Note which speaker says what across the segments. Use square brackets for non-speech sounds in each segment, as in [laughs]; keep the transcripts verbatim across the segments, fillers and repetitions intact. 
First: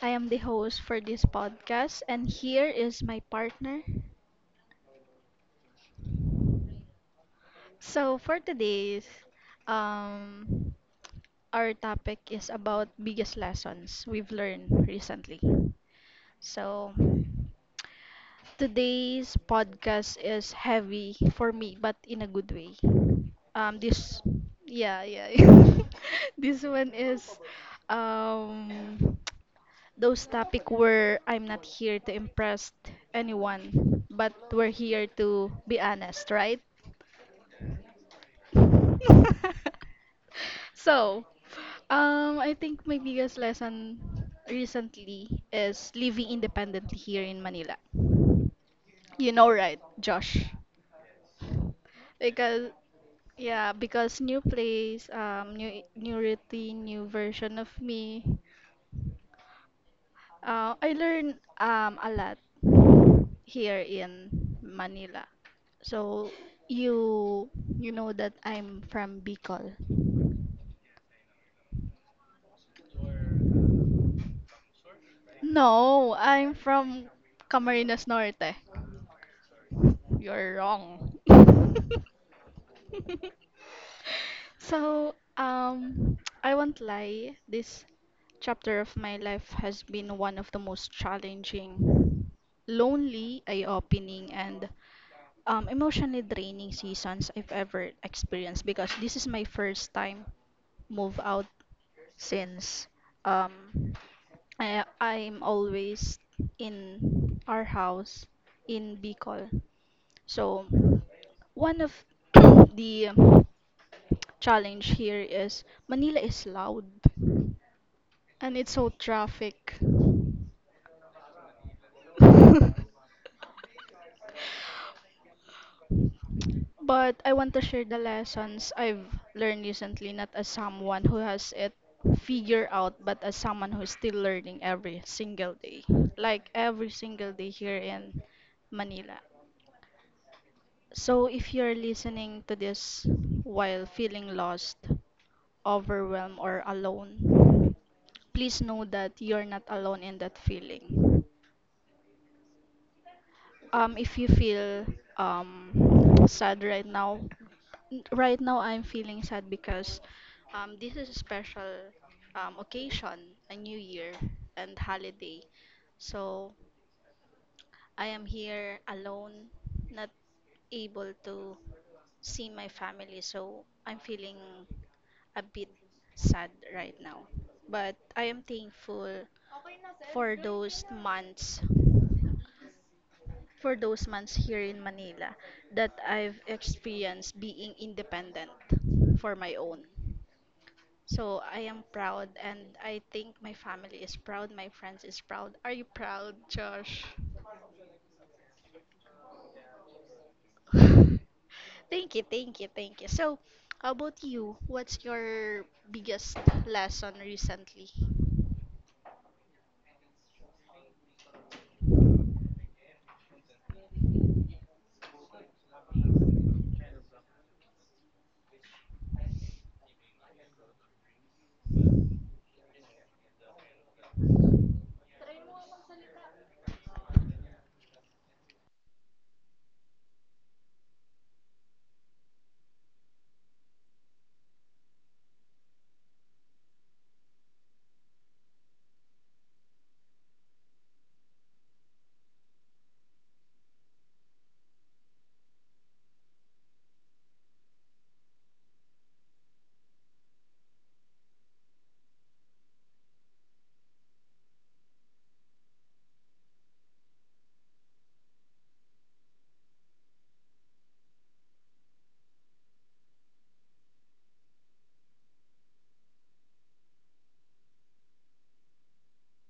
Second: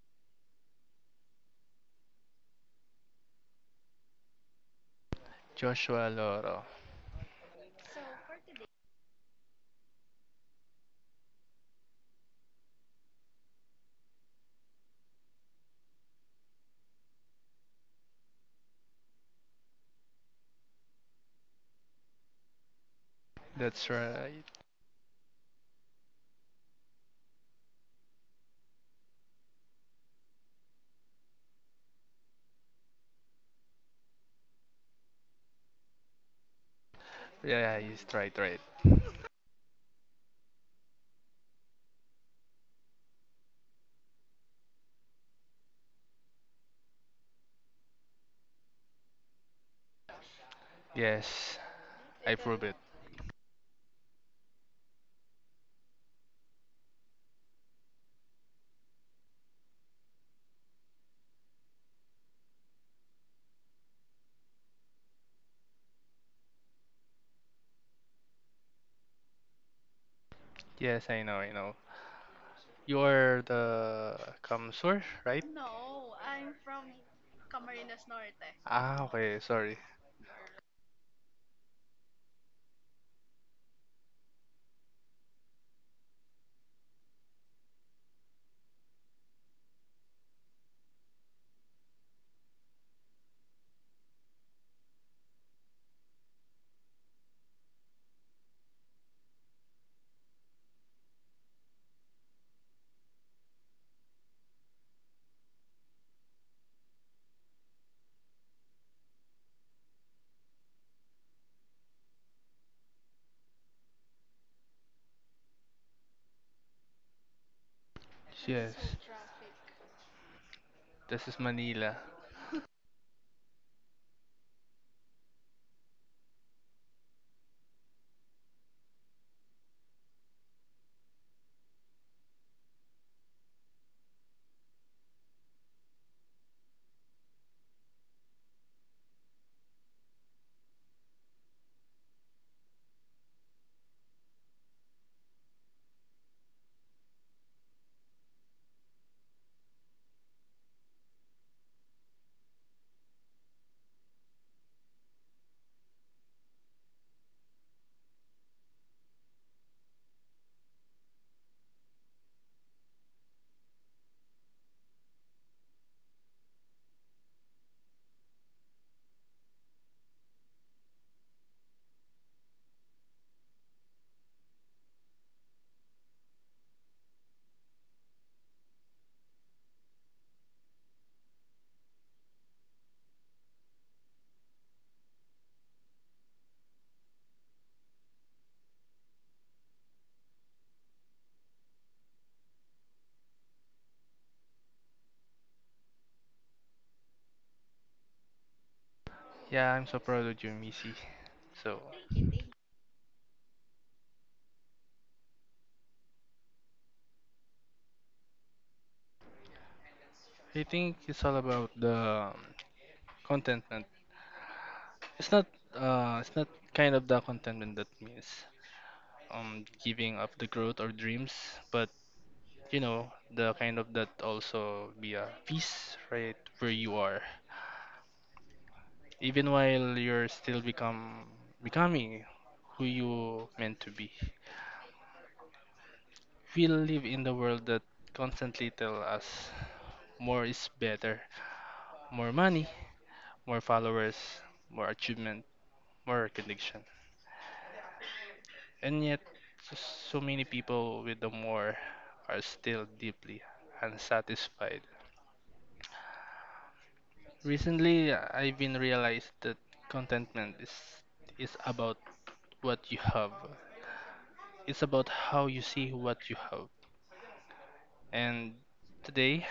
Speaker 1: I am the host for this podcast and here is my partner.
Speaker 2: Joshua Loro.
Speaker 1: So for today's um our topic is about biggest lessons we've learned recently. So today's podcast is heavy for me but in a good way. Um
Speaker 2: That's
Speaker 1: this
Speaker 2: right.
Speaker 1: yeah, yeah. [laughs] this one is um Those topics where I'm not here to impress anyone, but we're here to be honest, right?
Speaker 2: Yeah, he's right, right.
Speaker 1: [laughs] So, um, I think my biggest lesson recently is living independently here in Manila. You know, right, Josh?
Speaker 2: Yes, I prove
Speaker 1: Because
Speaker 2: it.
Speaker 1: yeah, because new place, um, new new routine, new version of me. Uh, I learn um a lot here in Manila. So you you know that I'm from Bicol.
Speaker 2: Yes, I know, I know. You're the Kamsur, right?
Speaker 1: No, I'm from Camarines Norte.
Speaker 2: Ah, okay, sorry.
Speaker 1: You're wrong. [laughs] So, um, [tsk] I won't lie, this chapter of my life has been one of the most challenging, lonely, eye-opening, and um, emotionally draining seasons I've ever experienced because this is my first time move out since um, I, I'm always in our house in Bicol. So one of [clears throat] the challenge here is Manila is loud and it's so
Speaker 2: Yes,
Speaker 1: traffic.
Speaker 2: this is Manila.
Speaker 1: [laughs] [laughs] But I want to share the lessons I've learned recently, not as someone who has it figured out, but as someone who's still learning every single day. Like every single day here in Manila. So if you're listening to this while feeling lost, overwhelmed, or alone, please know that you're not alone in that feeling. Um, if you feel um sad right now, n- right now I'm feeling sad because um this is a special um occasion, a new year and holiday. So I am here alone, not able to see my family. So I'm feeling a bit sad right now. But I am thankful for those months for those months here in Manila that I've experienced being independent for my own. So I am proud and I think my family is proud, my friends is proud. Are you proud, Josh?
Speaker 2: Yeah, I'm so proud of you, Missy. So,
Speaker 1: [laughs] Thank you, thank you, thank you. So, how about you? What's your biggest lesson recently?
Speaker 2: I think it's all about the um, contentment. It's not, uh, it's not kind of the contentment that means um giving up the growth or dreams, but you know the kind of that also be a peace, right, where you are. Even while you're still become becoming who you meant to be. We live in the world that constantly tell us more is better, more money, more followers, more achievement, more recognition. And yet, so, so many people with the more are still deeply unsatisfied. Recently, I've been realized that contentment is is about what you have. It's about how you see what you have. And today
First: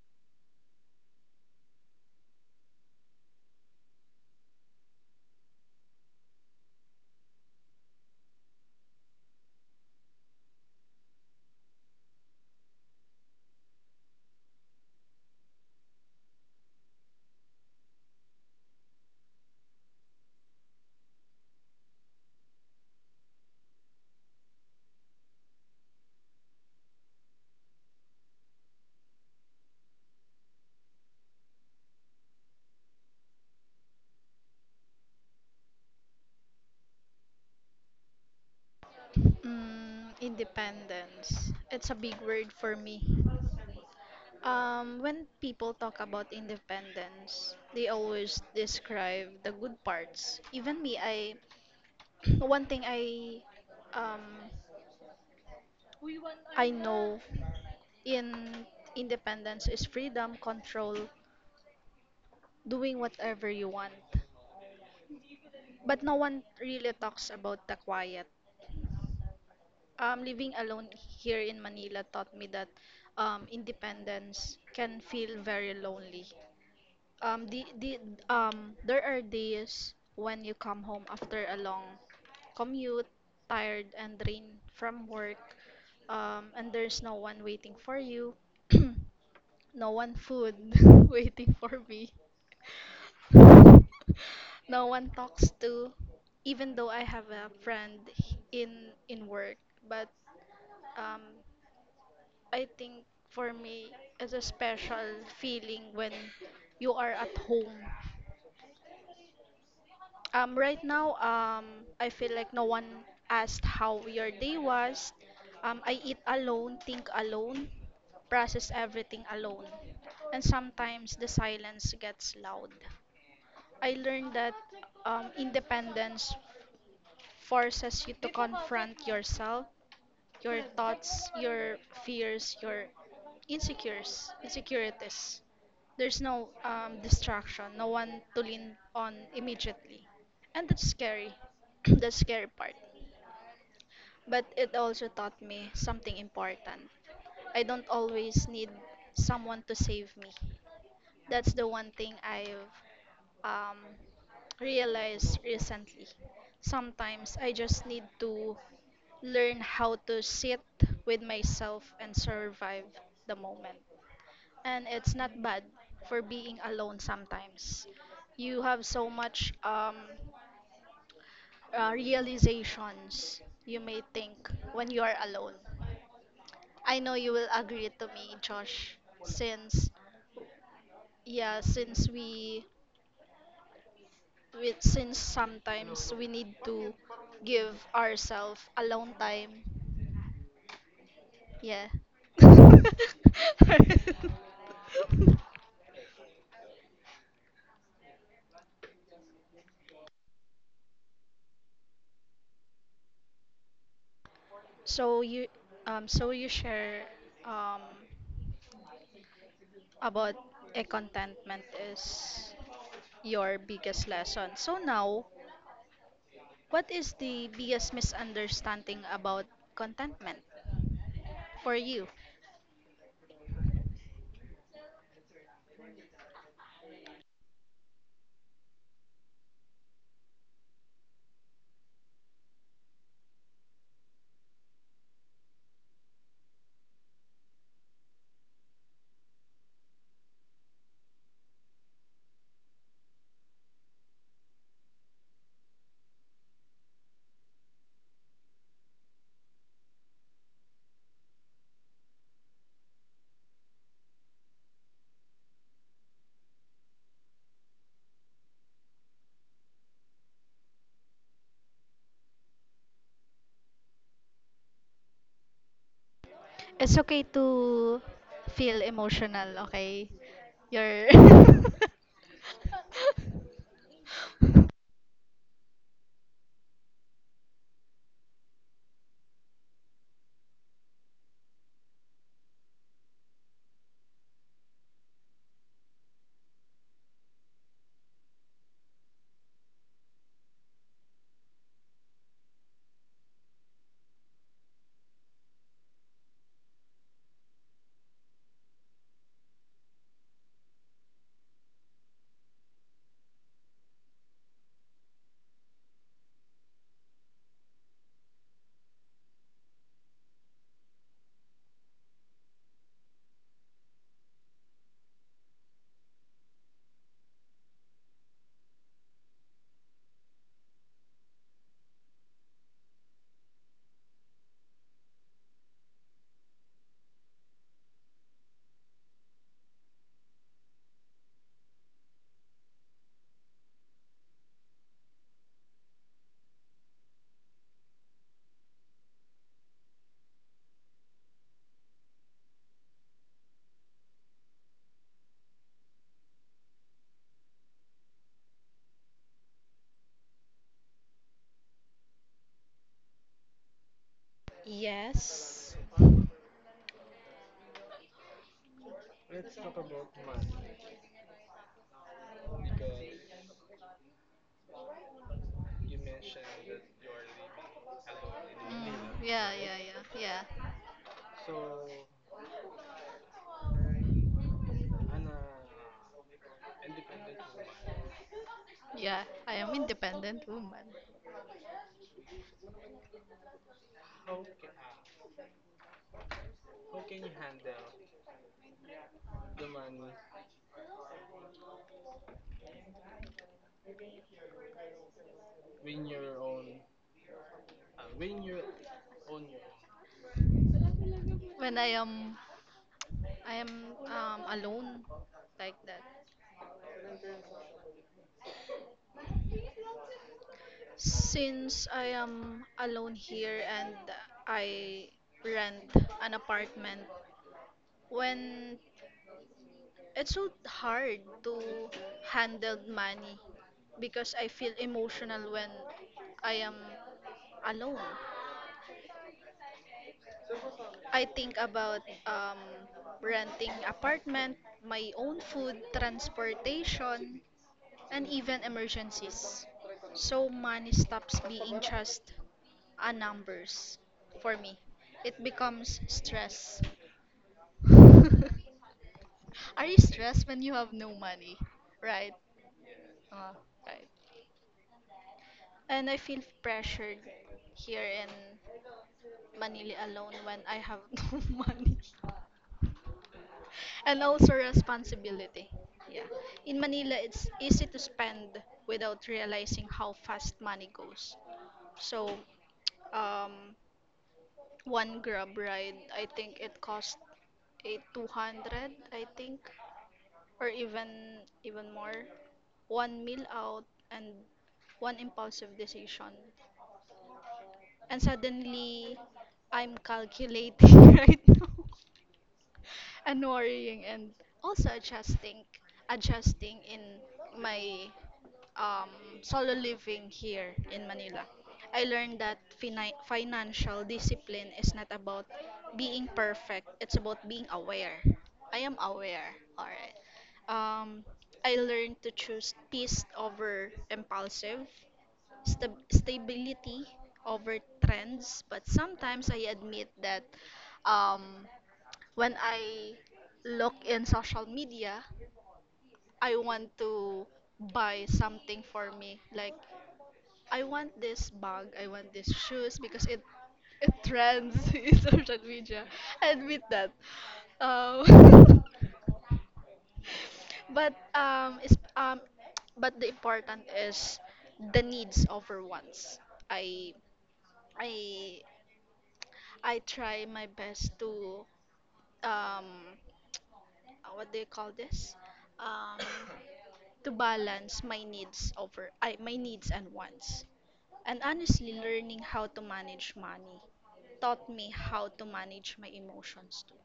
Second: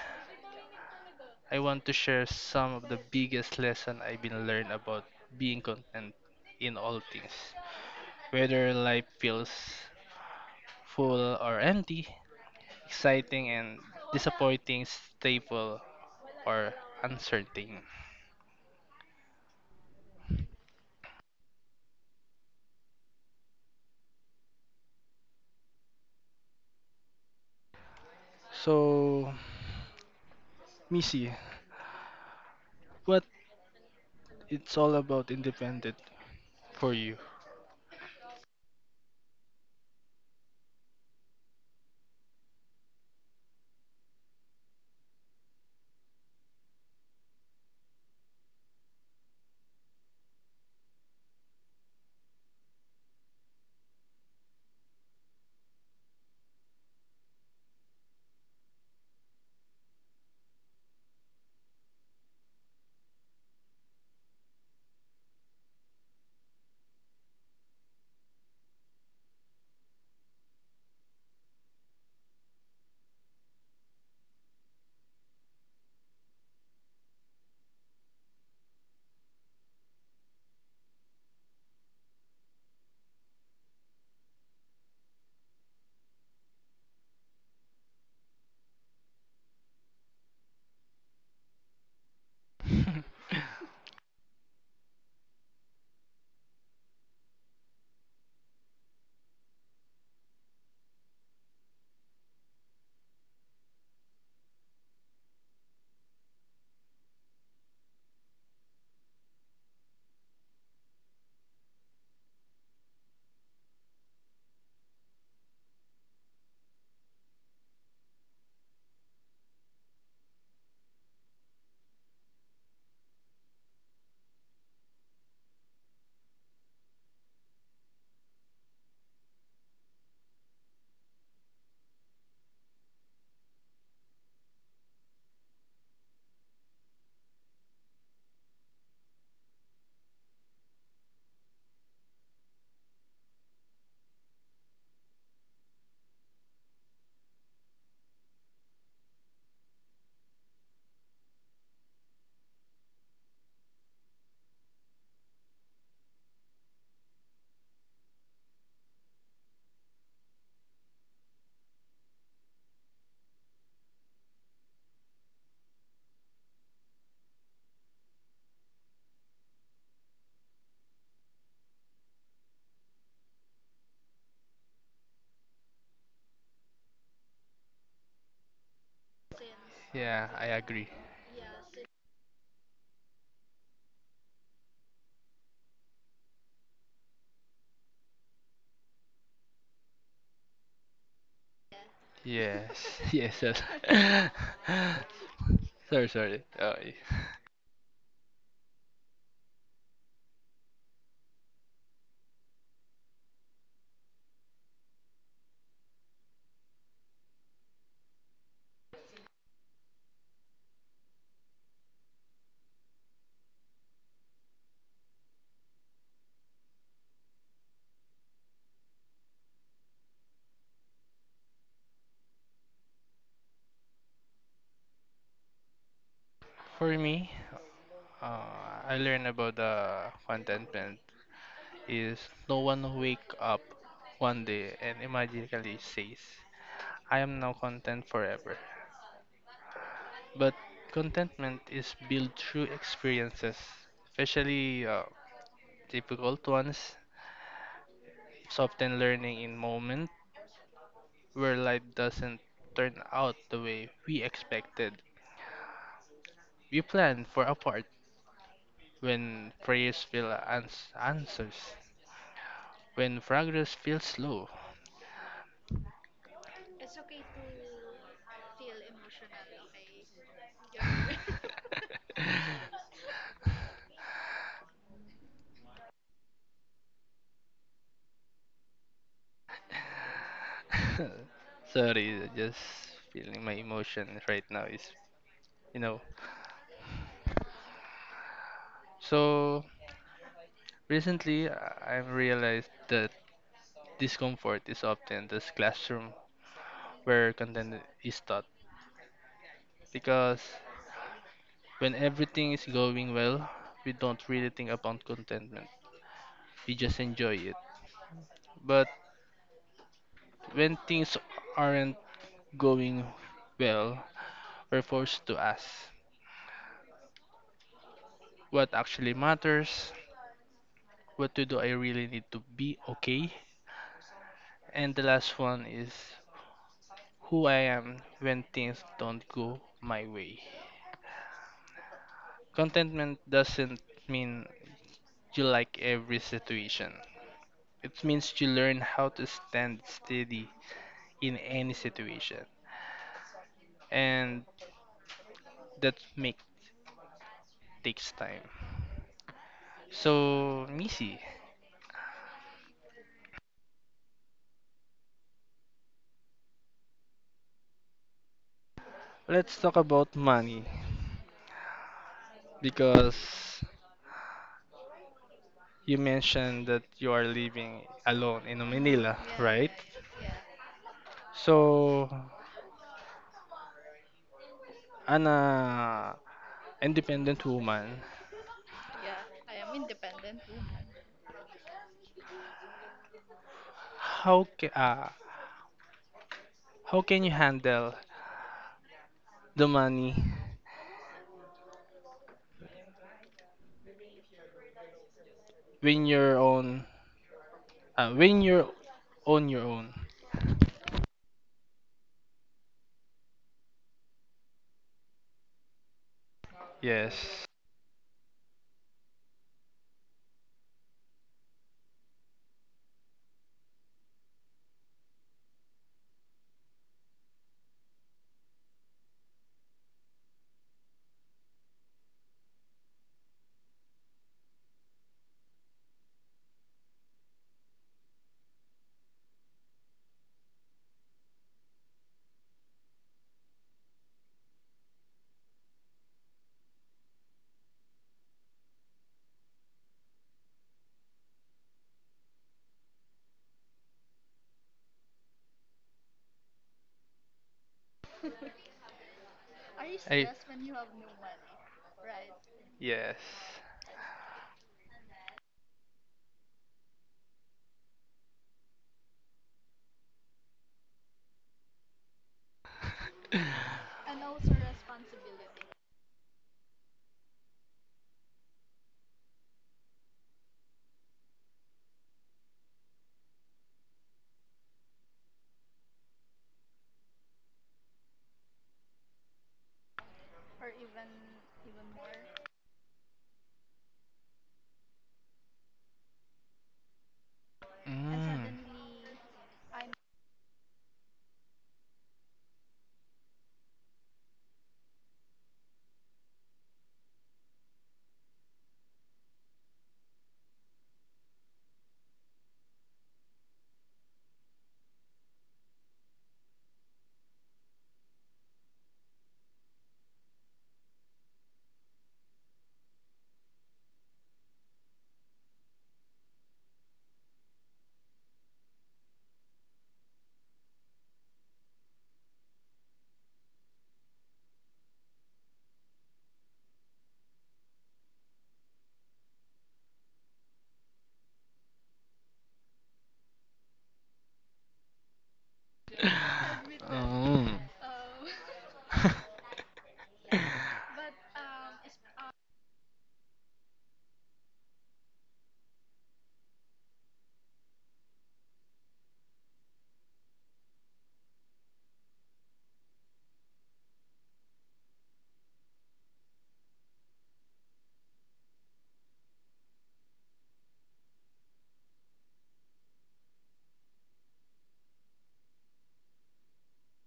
Speaker 2: I want to share some of the biggest lesson I've been learned about being content in all things. Whether life feels full or empty, exciting and disappointing, stable or uncertain. So, Missy, what it's all about independent for you?
Speaker 1: Mm, independence. It's a big word for me. Um, when people talk about independence, they always describe the good parts. Even me, I [clears throat] one thing I um I know in independence is freedom, control, doing whatever you want. But no one really talks about the quiet. Um, living alone here in Manila taught me that um, independence can feel very lonely. Um, the the um, there are days when you come home after a long commute, tired and drained from work, um, and there's no one waiting for you, [clears throat] no one food [laughs] waiting for me, no one talks to, even though I have a friend in in work, but um, I think for me it's a special feeling when you are at home. Um, right now, um, I feel like no one asked how your day was. Um, I eat alone, think alone, process everything alone. And sometimes the silence gets loud. I learned that um, independence forces you to confront yourself, your thoughts, your fears, your insecures, insecurities. There's no um, distraction, no one to lean on immediately. And that's scary. [clears throat] that's scary part. But it also taught me something important. I don't always need someone to save me. That's the one thing I've um, realized recently. Sometimes I just need to learn how to sit with myself and survive the moment. And it's not bad for being alone sometimes. You have so much um, uh, realizations you may think when you are alone. I know you will agree to me, Josh, since
Speaker 2: Yeah, I agree.
Speaker 1: yeah, since we which since sometimes we need to give ourselves alone time. Yeah.
Speaker 2: Yeah. [laughs] Yes, yes. [laughs]
Speaker 1: [laughs]
Speaker 2: sorry, sorry. Uh,
Speaker 1: so you um so you share um about a contentment is your biggest lesson. So now, what is the biggest misunderstanding about contentment for you?
Speaker 2: for me, uh, I learned about the contentment is no one wake up one day and immediately says, I am now content forever. But contentment is built through experiences, especially uh, difficult ones. It's often learning in moments where life doesn't turn out the way we expected. We plan for a part when prayers feel ans- answers, when progress feels slow.
Speaker 1: It's okay to feel emotional, okay? You're
Speaker 2: [laughs]
Speaker 1: [laughs]
Speaker 2: Sorry, just feeling my emotions right now is, you know. So recently, I- I've realized that discomfort is often this classroom where content is taught because when everything is going well, we don't really think about contentment. We just enjoy it. But when things aren't going well, we're forced to ask what actually matters. What to do I really need to be okay? And the last one is who I am when things don't go my way. Contentment doesn't mean you like every situation. It means you learn how to stand steady in any situation. And that make takes time. So, Missy,
Speaker 1: Yes. Mm,
Speaker 2: let's talk about money because you mentioned that you are living alone in Manila,
Speaker 1: yeah,
Speaker 2: right?
Speaker 1: yeah, yeah, yeah,
Speaker 2: So, an uh, independent woman,
Speaker 1: yeah. I am independent woman.
Speaker 2: how ca- uh, how can you handle the money when you're on uh, when you're on your own?
Speaker 1: When I am, I am um alone, like that.
Speaker 2: Yes,
Speaker 1: Since I am alone here and I rent an apartment, when it's so hard to handle money because I feel emotional when I am alone. I think about um, renting apartment, my own food, transportation, and even emergencies. So money stops being just a numbers for me. It becomes stress. [laughs] Are you
Speaker 2: I
Speaker 1: stressed when you have no money? Right?
Speaker 2: yes.
Speaker 1: Uh, right. And I feel pressured here in Manila alone when I have [laughs] no money.
Speaker 2: [laughs]
Speaker 1: And also responsibility. Yeah. In Manila, it's easy to spend without realizing how fast money goes. So, um, one Grab ride, I think it cost a two hundred, I think, or even even more. One meal out and one impulsive decision. And
Speaker 2: And mm.
Speaker 1: suddenly, I'm calculating [laughs] right now, and worrying and also adjusting adjusting in my um, solo living here in Manila. I learned that fini- financial discipline is not about being perfect, it's about being aware. I am aware, alright. Um, I learned to choose peace over impulsive, stab stability over trends, but sometimes I admit that um, when I look in social media, I want to buy something for me. Like I want this bag, I want these shoes because it it trends [laughs] in social media. I admit
Speaker 2: Everything.
Speaker 1: that.
Speaker 2: Um.
Speaker 1: Um,
Speaker 2: [laughs]
Speaker 1: [laughs] but um, is um, but the important is the needs over wants. I I I try my best to um uh, what do you call this? Um, to balance my needs over I, my needs and wants. And honestly, learning how to manage money taught me how to manage my emotions too.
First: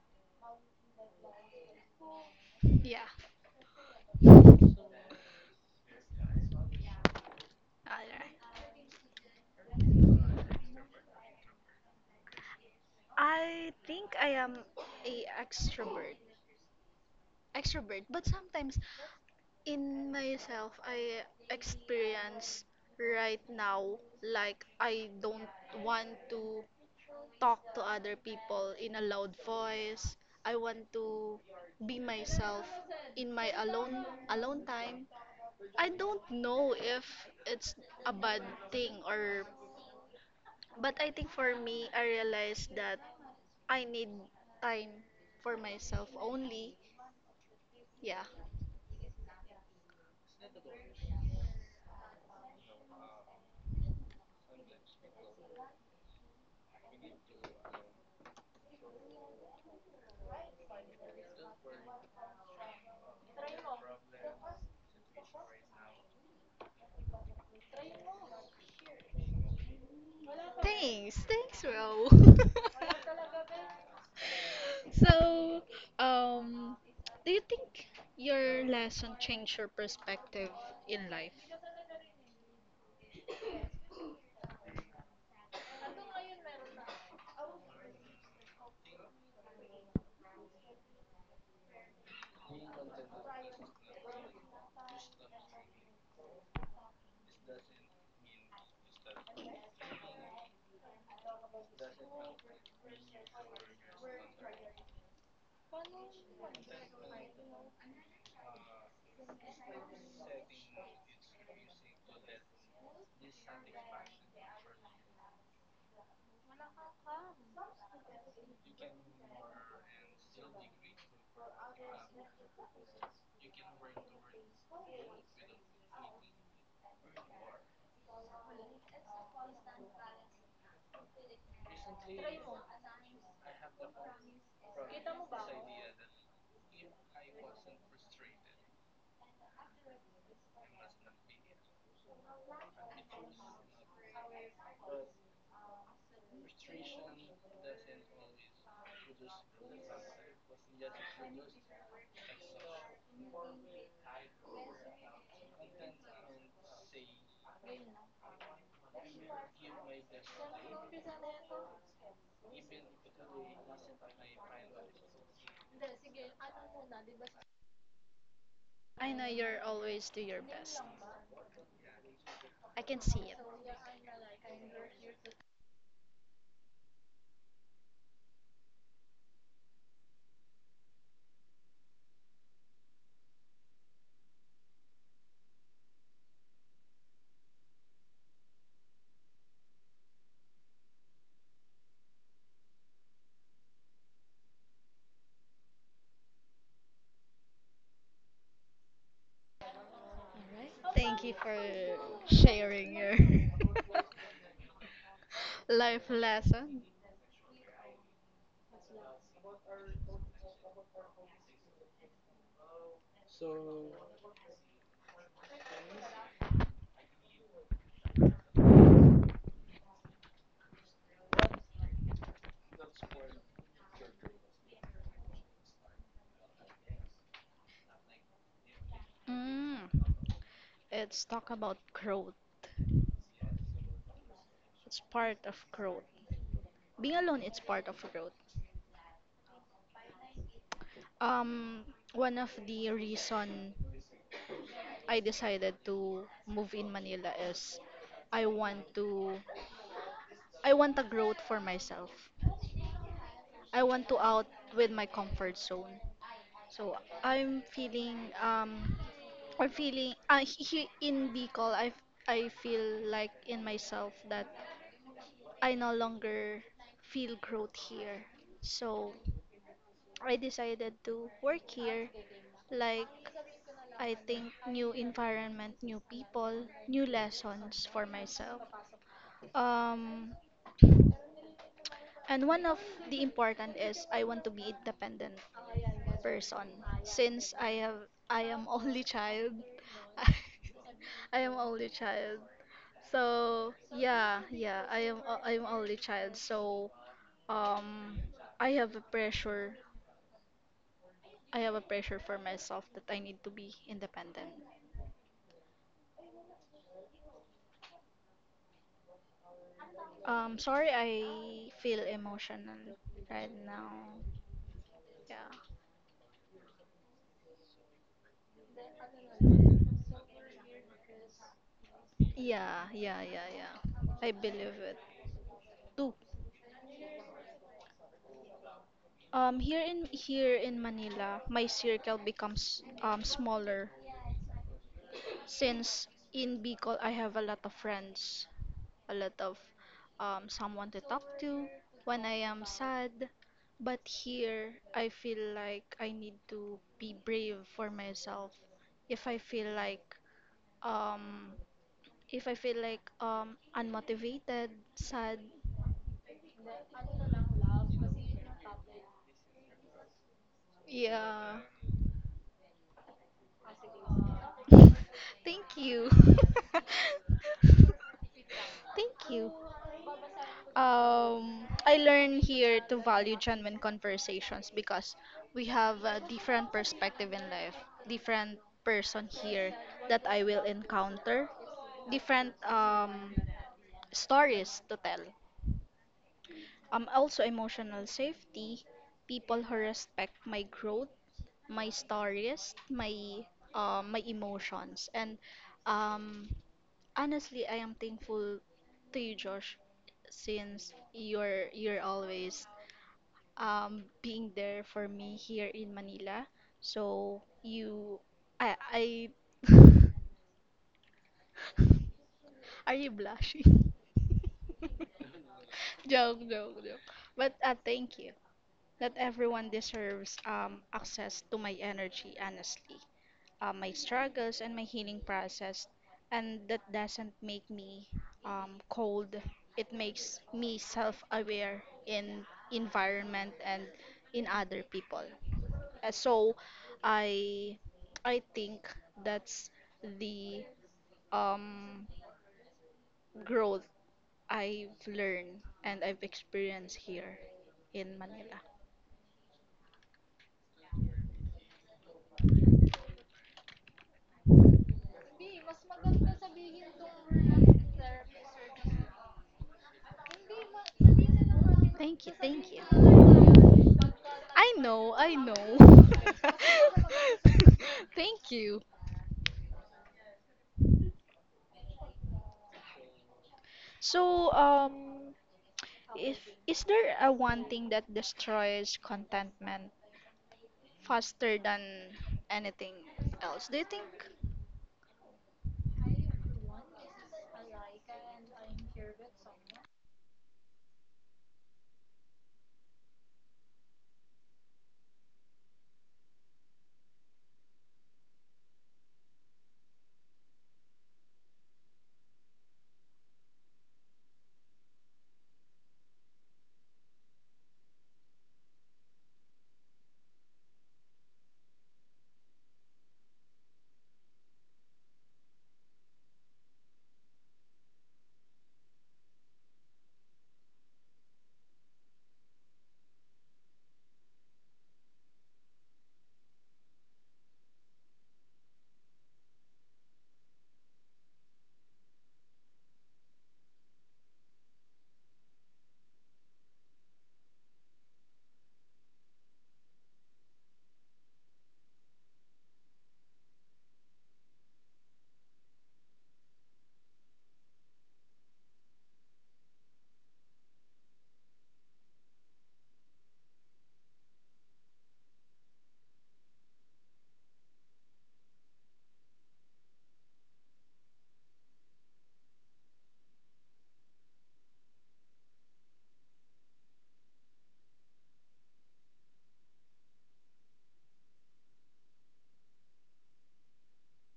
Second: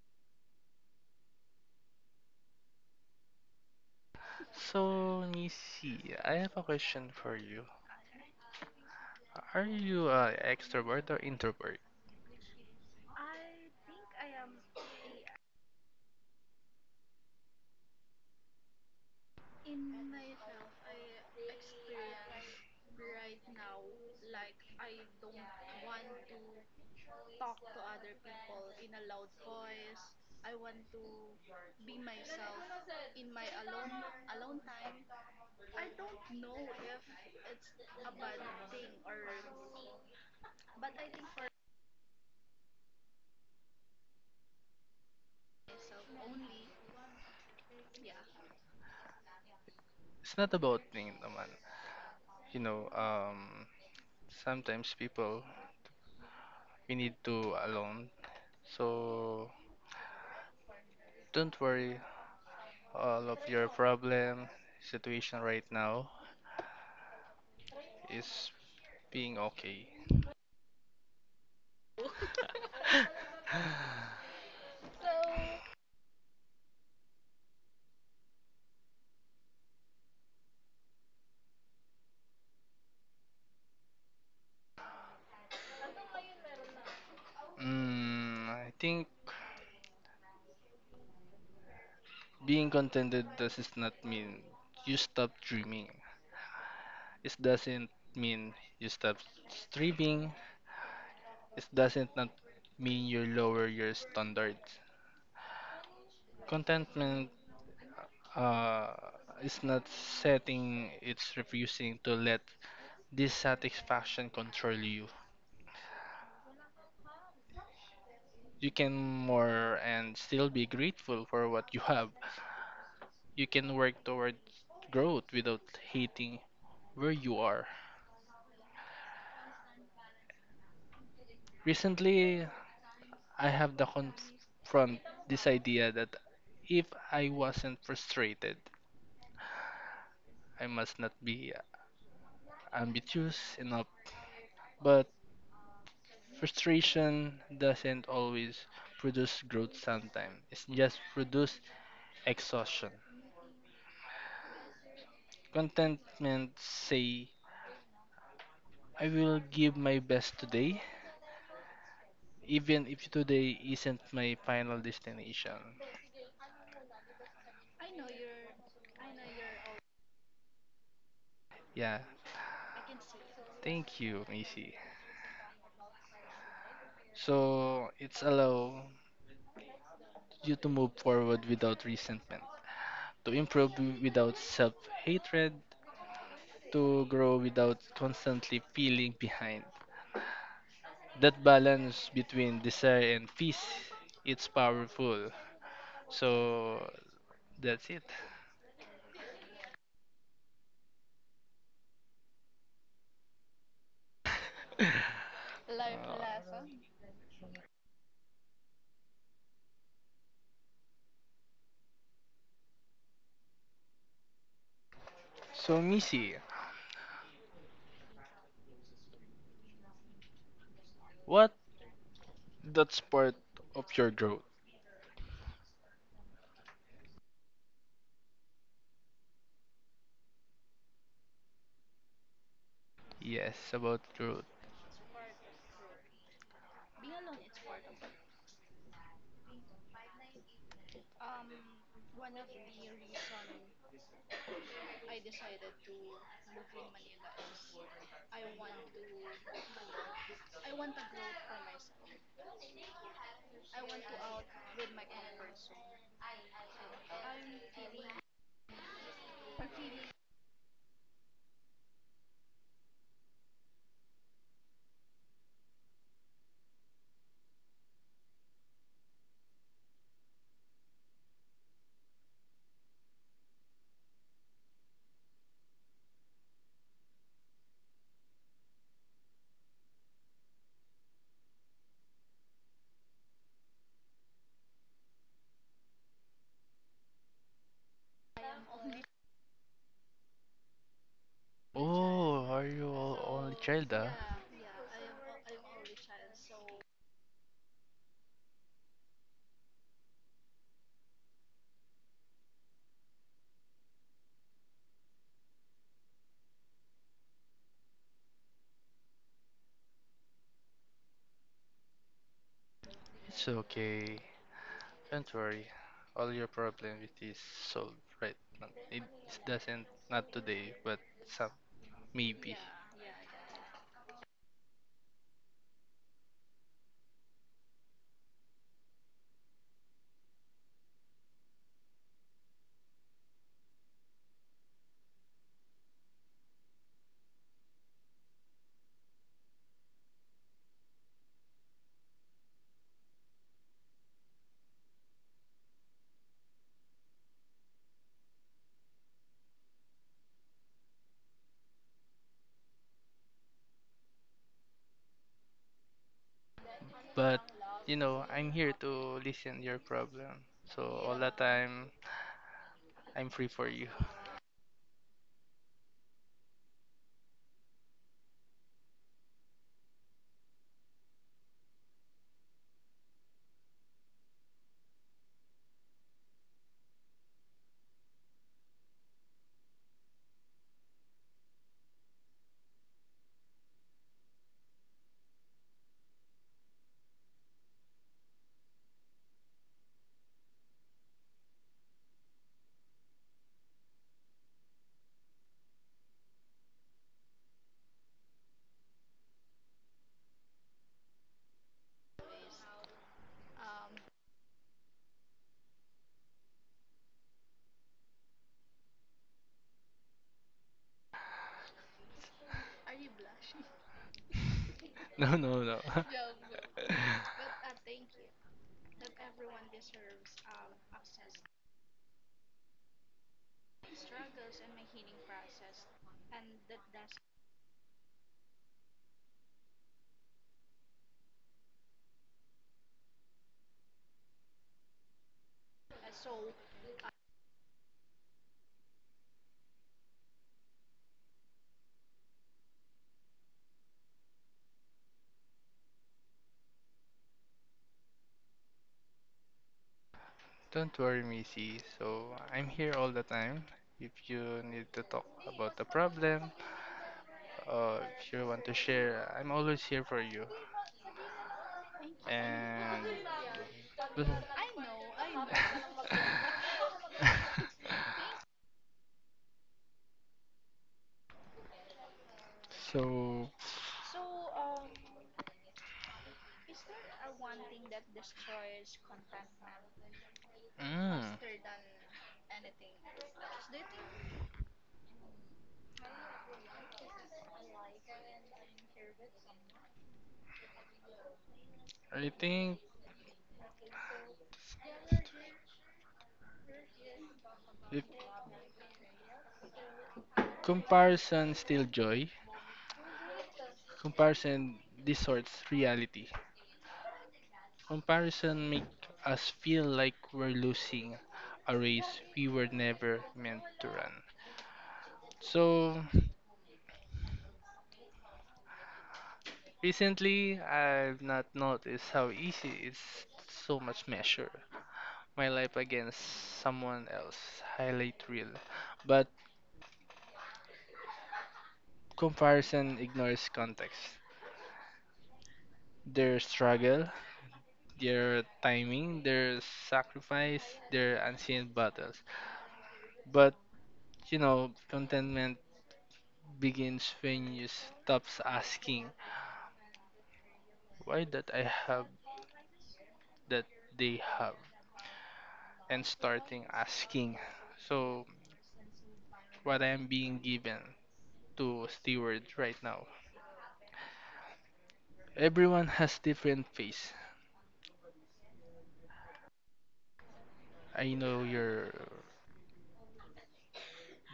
Speaker 1: Yeah.
Speaker 2: so let I have a question for you.
Speaker 1: Alright.
Speaker 2: Are you uh, extrovert or introvert?
Speaker 1: I think I am a extrovert. Extrovert, but sometimes in myself I experience right now like I don't want to talk to other people in a loud voice. I want to be myself in my alone alone time. I don't know if it's a bad thing or but I think for me I realized that I need time for myself only. Yeah.
Speaker 2: It's not about thing naman. You know, um, sometimes people we need to alone. So don't worry, all of your problem situation right now is being okay.
Speaker 1: Thanks. Thanks, Ro. [laughs]
Speaker 2: [laughs]
Speaker 1: So, um, do you think your lesson changed your perspective in life?
Speaker 2: mm, I think being contented does not mean you stop dreaming. It doesn't mean you stop striving. It doesn't not mean you lower your standards. Contentment uh, is not setting, it's refusing to let dissatisfaction control you. You can more and still be grateful for what you have. You can work toward growth without hating where you are. Recently, I have to confront this idea that if I wasn't frustrated, I must not be ambitious enough. But frustration doesn't always produce growth sometimes. It's just produce exhaustion. Contentment say I will give my best today even if today isn't my final destination.
Speaker 1: I know you're always do your best.
Speaker 2: Yeah,
Speaker 1: I can see it.
Speaker 2: thank you, Missy. So it's allow you to move forward without resentment, to improve without self-hatred, to grow without constantly feeling behind. That balance between desire and peace, it's powerful. So that's it.
Speaker 1: All right. Thank you for sharing your [laughs] life lesson.
Speaker 2: So, Missy, what, that's part of your growth.
Speaker 1: Mm. It's talk about growth.
Speaker 2: Yes, about growth.
Speaker 1: It's part of growth. Being alone, it's part of growth. Um, one of the reason I decided to move in Manila is I want to I want a growth for myself. I want to out with my comfort zone. So I'm feeling um I'm feeling uh, he, in Bicol I I feel like in myself that I no longer feel growth here. So I decided to work here like I think new environment, new people, new lessons for myself. Um, and one of the important is I want to be independent person. Since I have I am only child. [laughs] I am only child.
Speaker 2: Oh, are you all only
Speaker 1: So
Speaker 2: child ah?
Speaker 1: yeah, yeah, I am I am only child. So um I have a pressure I have a pressure for myself that I need to be independent. Um, sorry I feel emotional
Speaker 2: It's
Speaker 1: right
Speaker 2: okay.
Speaker 1: now.
Speaker 2: Don't worry,
Speaker 1: Yeah.
Speaker 2: all your problem it is solved right now. It is that not today, but some maybe.
Speaker 1: Yeah, yeah, yeah, yeah. I believe it too. Um, here in here in Manila, my circle becomes um smaller. Since in Bicol, I have a lot of friends, a lot of um, someone to talk to when I am sad. But here, I feel like I need to be brave for myself. If I feel like um, if I feel like um, unmotivated, sad,
Speaker 2: But you know, I'm here to listen your problem. So all the
Speaker 1: yeah.
Speaker 2: time, I'm free for you. [laughs]
Speaker 1: [laughs] Thank you. [laughs] Thank you. Um, I learn here to value genuine conversations because we have a different perspective in life, different person here that I will encounter, different um, stories to tell. Um, also emotional safety, people who respect my growth, my stories, my um, my emotions, and um, honestly, I am thankful to you, Josh, since you're you're always um, being there for me here in Manila. So you, I, I, [laughs] are you blushing? [laughs]
Speaker 2: No, no, no.
Speaker 1: Joke, joke, joke.
Speaker 2: [laughs]
Speaker 1: But uh, thank you. Not everyone deserves um, access to my energy, honestly. Uh, my struggles and my healing process. And that doesn't make me um, cold. It makes me self-aware in environment and in other people. Uh, So I I think that's the um growth I've learned and I've experienced here in Manila.
Speaker 2: Don't worry, Missy. So I'm here all the time. If you need to talk about the problem, or if you want to share, I'm always here for you.
Speaker 1: Thank you, thank
Speaker 2: And
Speaker 1: you. I
Speaker 2: [laughs]
Speaker 1: know, I know. [laughs] Thank you.
Speaker 2: so,
Speaker 1: So, um, if is there a one thing that destroys contentment
Speaker 2: mm,
Speaker 1: faster than anything else? Do you think
Speaker 2: I think if comparison still joy, comparison distorts reality. Comparison makes us feel like we're losing a race we were never meant to run. So recently, I've not noticed how easy it's so much measure my life against someone else highlight reel. But comparison ignores context. Their struggle, their timing, their sacrifice, their unseen battles. But you know, contentment begins when you stops asking why that I have that they have and starting asking so what I am being given to steward right now. Everyone has different face. I know you're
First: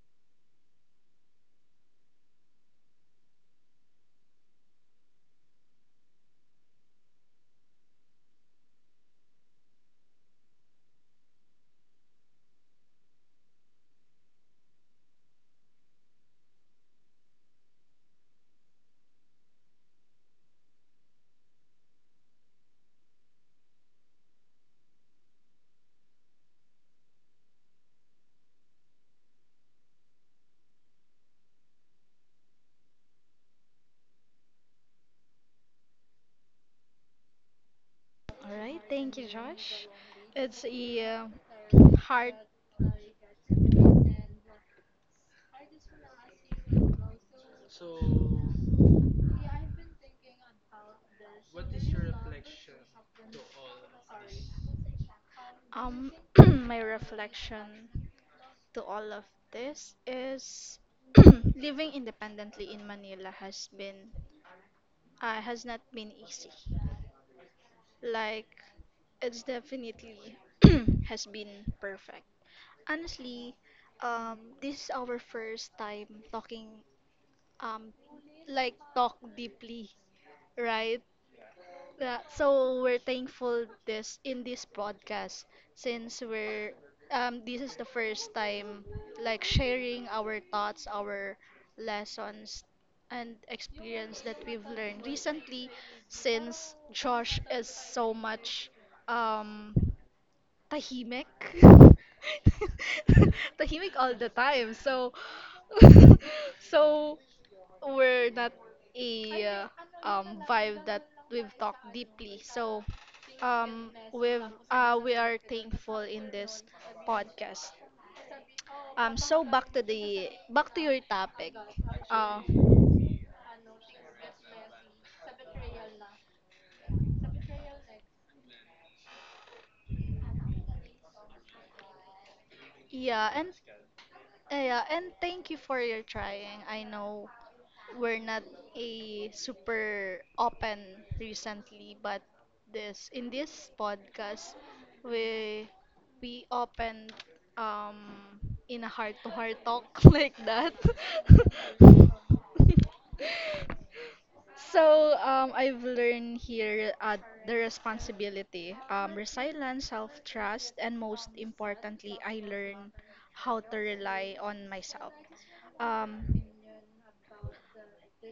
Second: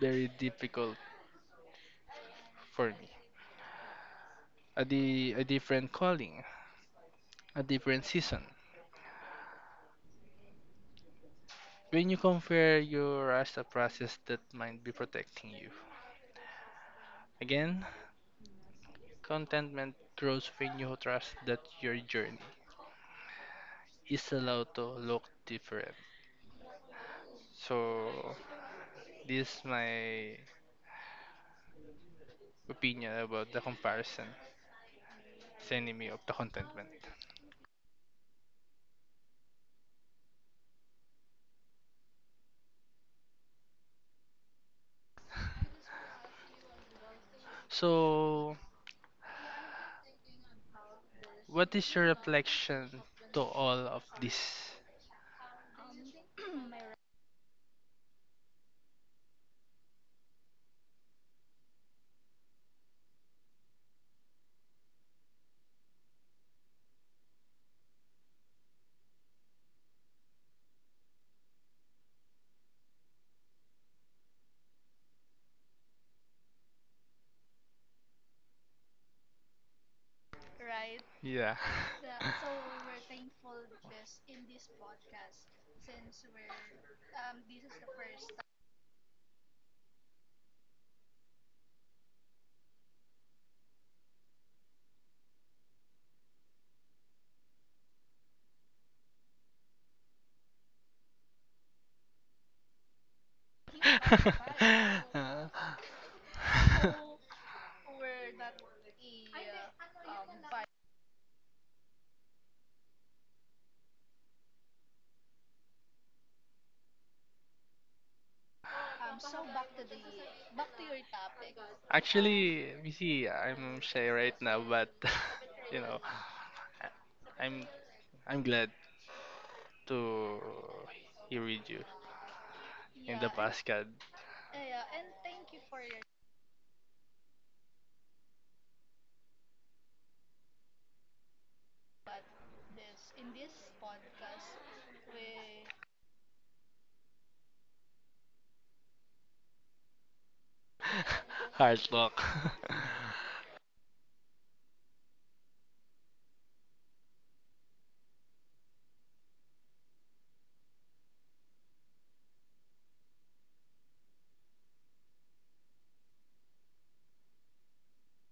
Speaker 2: very difficult for me. A, di- a different calling, a different season. When you compare your as a process that might be protecting you. Again, contentment grows when you trust that your journey is allowed to look different. So this is my opinion about the comparison. It's enemy of the contentment.
Speaker 1: All right, thank you, Josh. It's a uh, hard
Speaker 2: So what is your reflection to all of this?
Speaker 1: um [clears throat] my reflection to all of this is [clears throat] living independently in Manila has been uh, has not been easy. Like it's definitely [clears throat] has been perfect. Honestly, um this is our first time talking um like talk deeply, right?
Speaker 2: Yeah.
Speaker 1: Yeah,
Speaker 2: [laughs]
Speaker 1: so we're thankful this in this podcast since we're um this is the first time like sharing our thoughts, our lessons and experience that we've learned recently since Josh is so much um tahimik. [laughs] tahimik all the time. So
Speaker 2: Uh,
Speaker 1: [laughs] so
Speaker 2: [laughs]
Speaker 1: we're not a uh, um vibe that we've talked deeply. So um we've uh we are thankful in this podcast. Um, so back to the back to your topic. Uh,
Speaker 2: Actually, you see, I'm shy right now, but [laughs] you know, I- I'm I'm glad to hear with you in the
Speaker 1: yeah, and
Speaker 2: past, God.
Speaker 1: yeah, and thank you for your trying. I know we're not a super open recently, but this in this podcast we we open um in a heart to heart talk [laughs] like that.
Speaker 2: [laughs] Hard luck. [laughs]
Speaker 1: So um, I've learned here uh, the responsibility, um, resilience, self-trust, and most importantly, I learned how to rely on myself. Um,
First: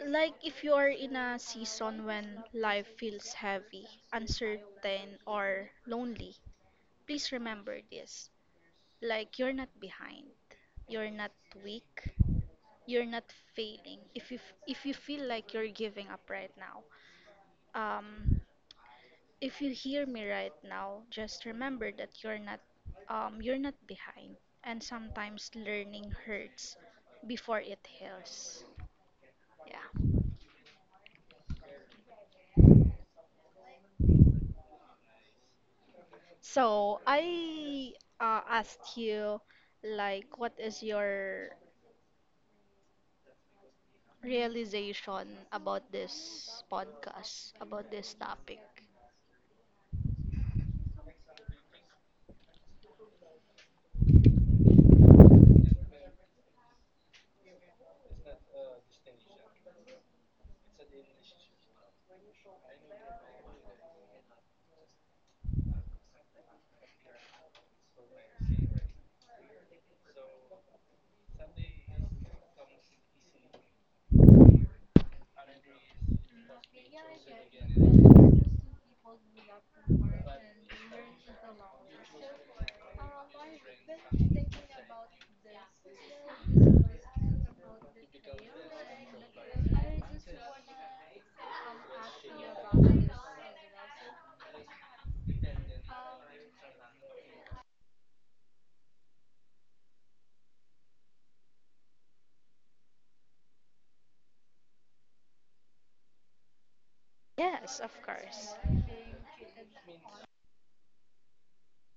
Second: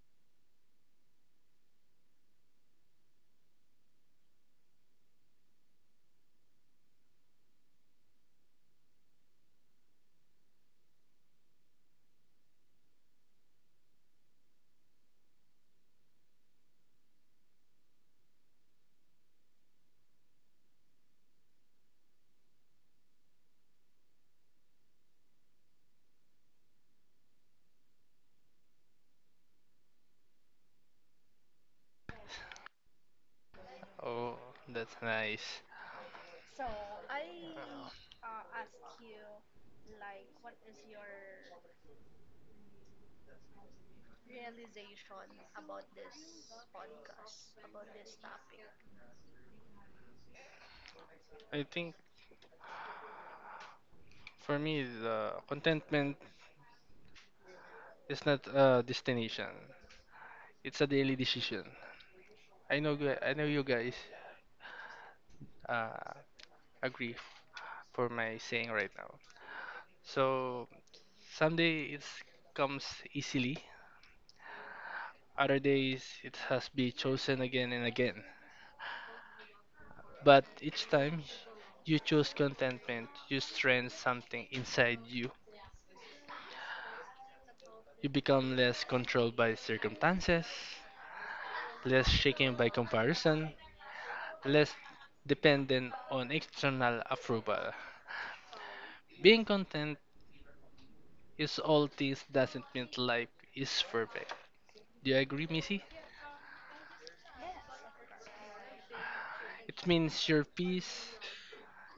Speaker 1: like if you are in a season when life feels heavy, uncertain, or lonely, please remember this. Like you're not behind. You're not weak. You're not failing. If you f- if you feel like you're giving up right now, um, if you hear me right now, just remember that you're not um you're not behind. And sometimes learning hurts before it heals. Yeah.
Speaker 2: Oh, that's nice.
Speaker 1: So I uh, asked you, like, what is your realization about this podcast, about this topic?
Speaker 2: I think for me, contentment is not a destination. It's a daily decision. I know, gu- I know you guys uh, agree for my saying right now. So someday it comes easily. Other days it has be chosen again and again. But each time you choose contentment, you strengthen something inside you. You become less controlled by circumstances, less shaken by comparison, less dependent on external approval. Being content is all this doesn't mean life is perfect. Do you agree, Missy?
Speaker 1: Yes, of course.
Speaker 2: It means your peace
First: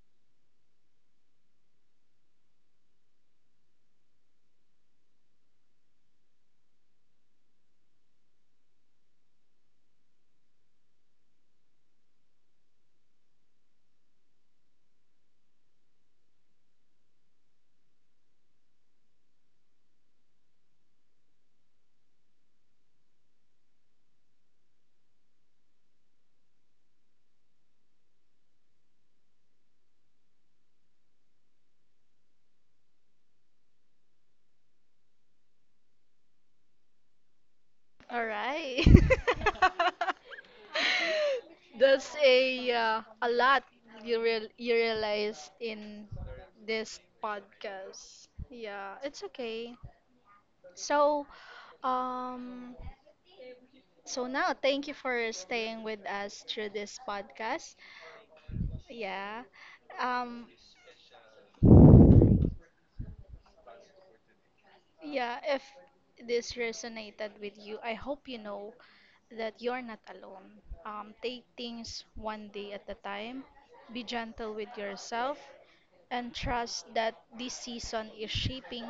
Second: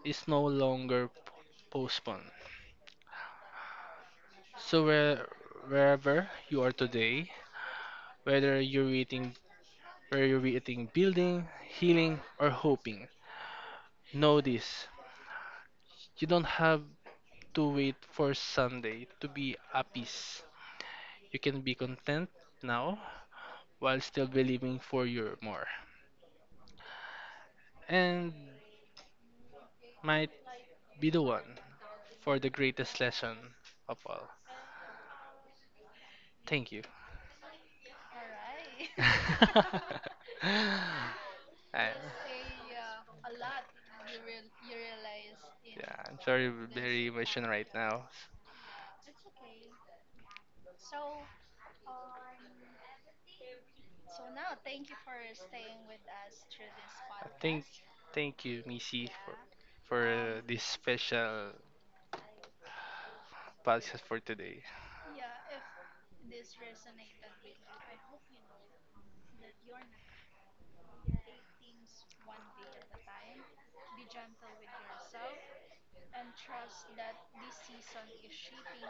Speaker 2: is no longer p- postponed. So where, wherever you are today, whether you're eating, whether you're eating, building, healing, or hoping, know this: you don't have to wait for Sunday to be at peace. You can be content now while still believing for your more. And might be the one for the greatest lesson of all. Thank you. [laughs]
Speaker 1: All right. [laughs]
Speaker 2: [laughs] I-
Speaker 1: That's a uh, a lot you real you realized
Speaker 2: yeah,
Speaker 1: in
Speaker 2: I'm info. Sorry, I'm
Speaker 1: this
Speaker 2: very emotional right now.
Speaker 1: podcast. Yeah, it's okay. So, um, So now, thank you for staying with us through this
Speaker 2: Uh, Thank, podcast.
Speaker 1: podcast.
Speaker 2: Thank you, Missy, for, yeah,
Speaker 1: Yeah.
Speaker 2: for uh,
Speaker 1: Um
Speaker 2: this special podcast for today.
Speaker 1: yeah, if this resonated with you, I hope you know that you're not alone. Um, take things one day at a time. Be gentle with yourself and trust that this season is shaping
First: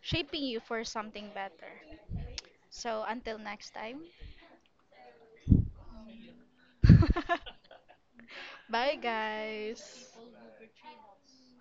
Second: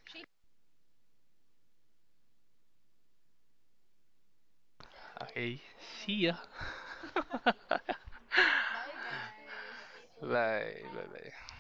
Speaker 1: shaping you for something better. So until next time.
Speaker 2: Okay, see ya. [laughs]
Speaker 1: [laughs]
Speaker 2: 拜
Speaker 1: Bye guys.
Speaker 2: 拜拜拜。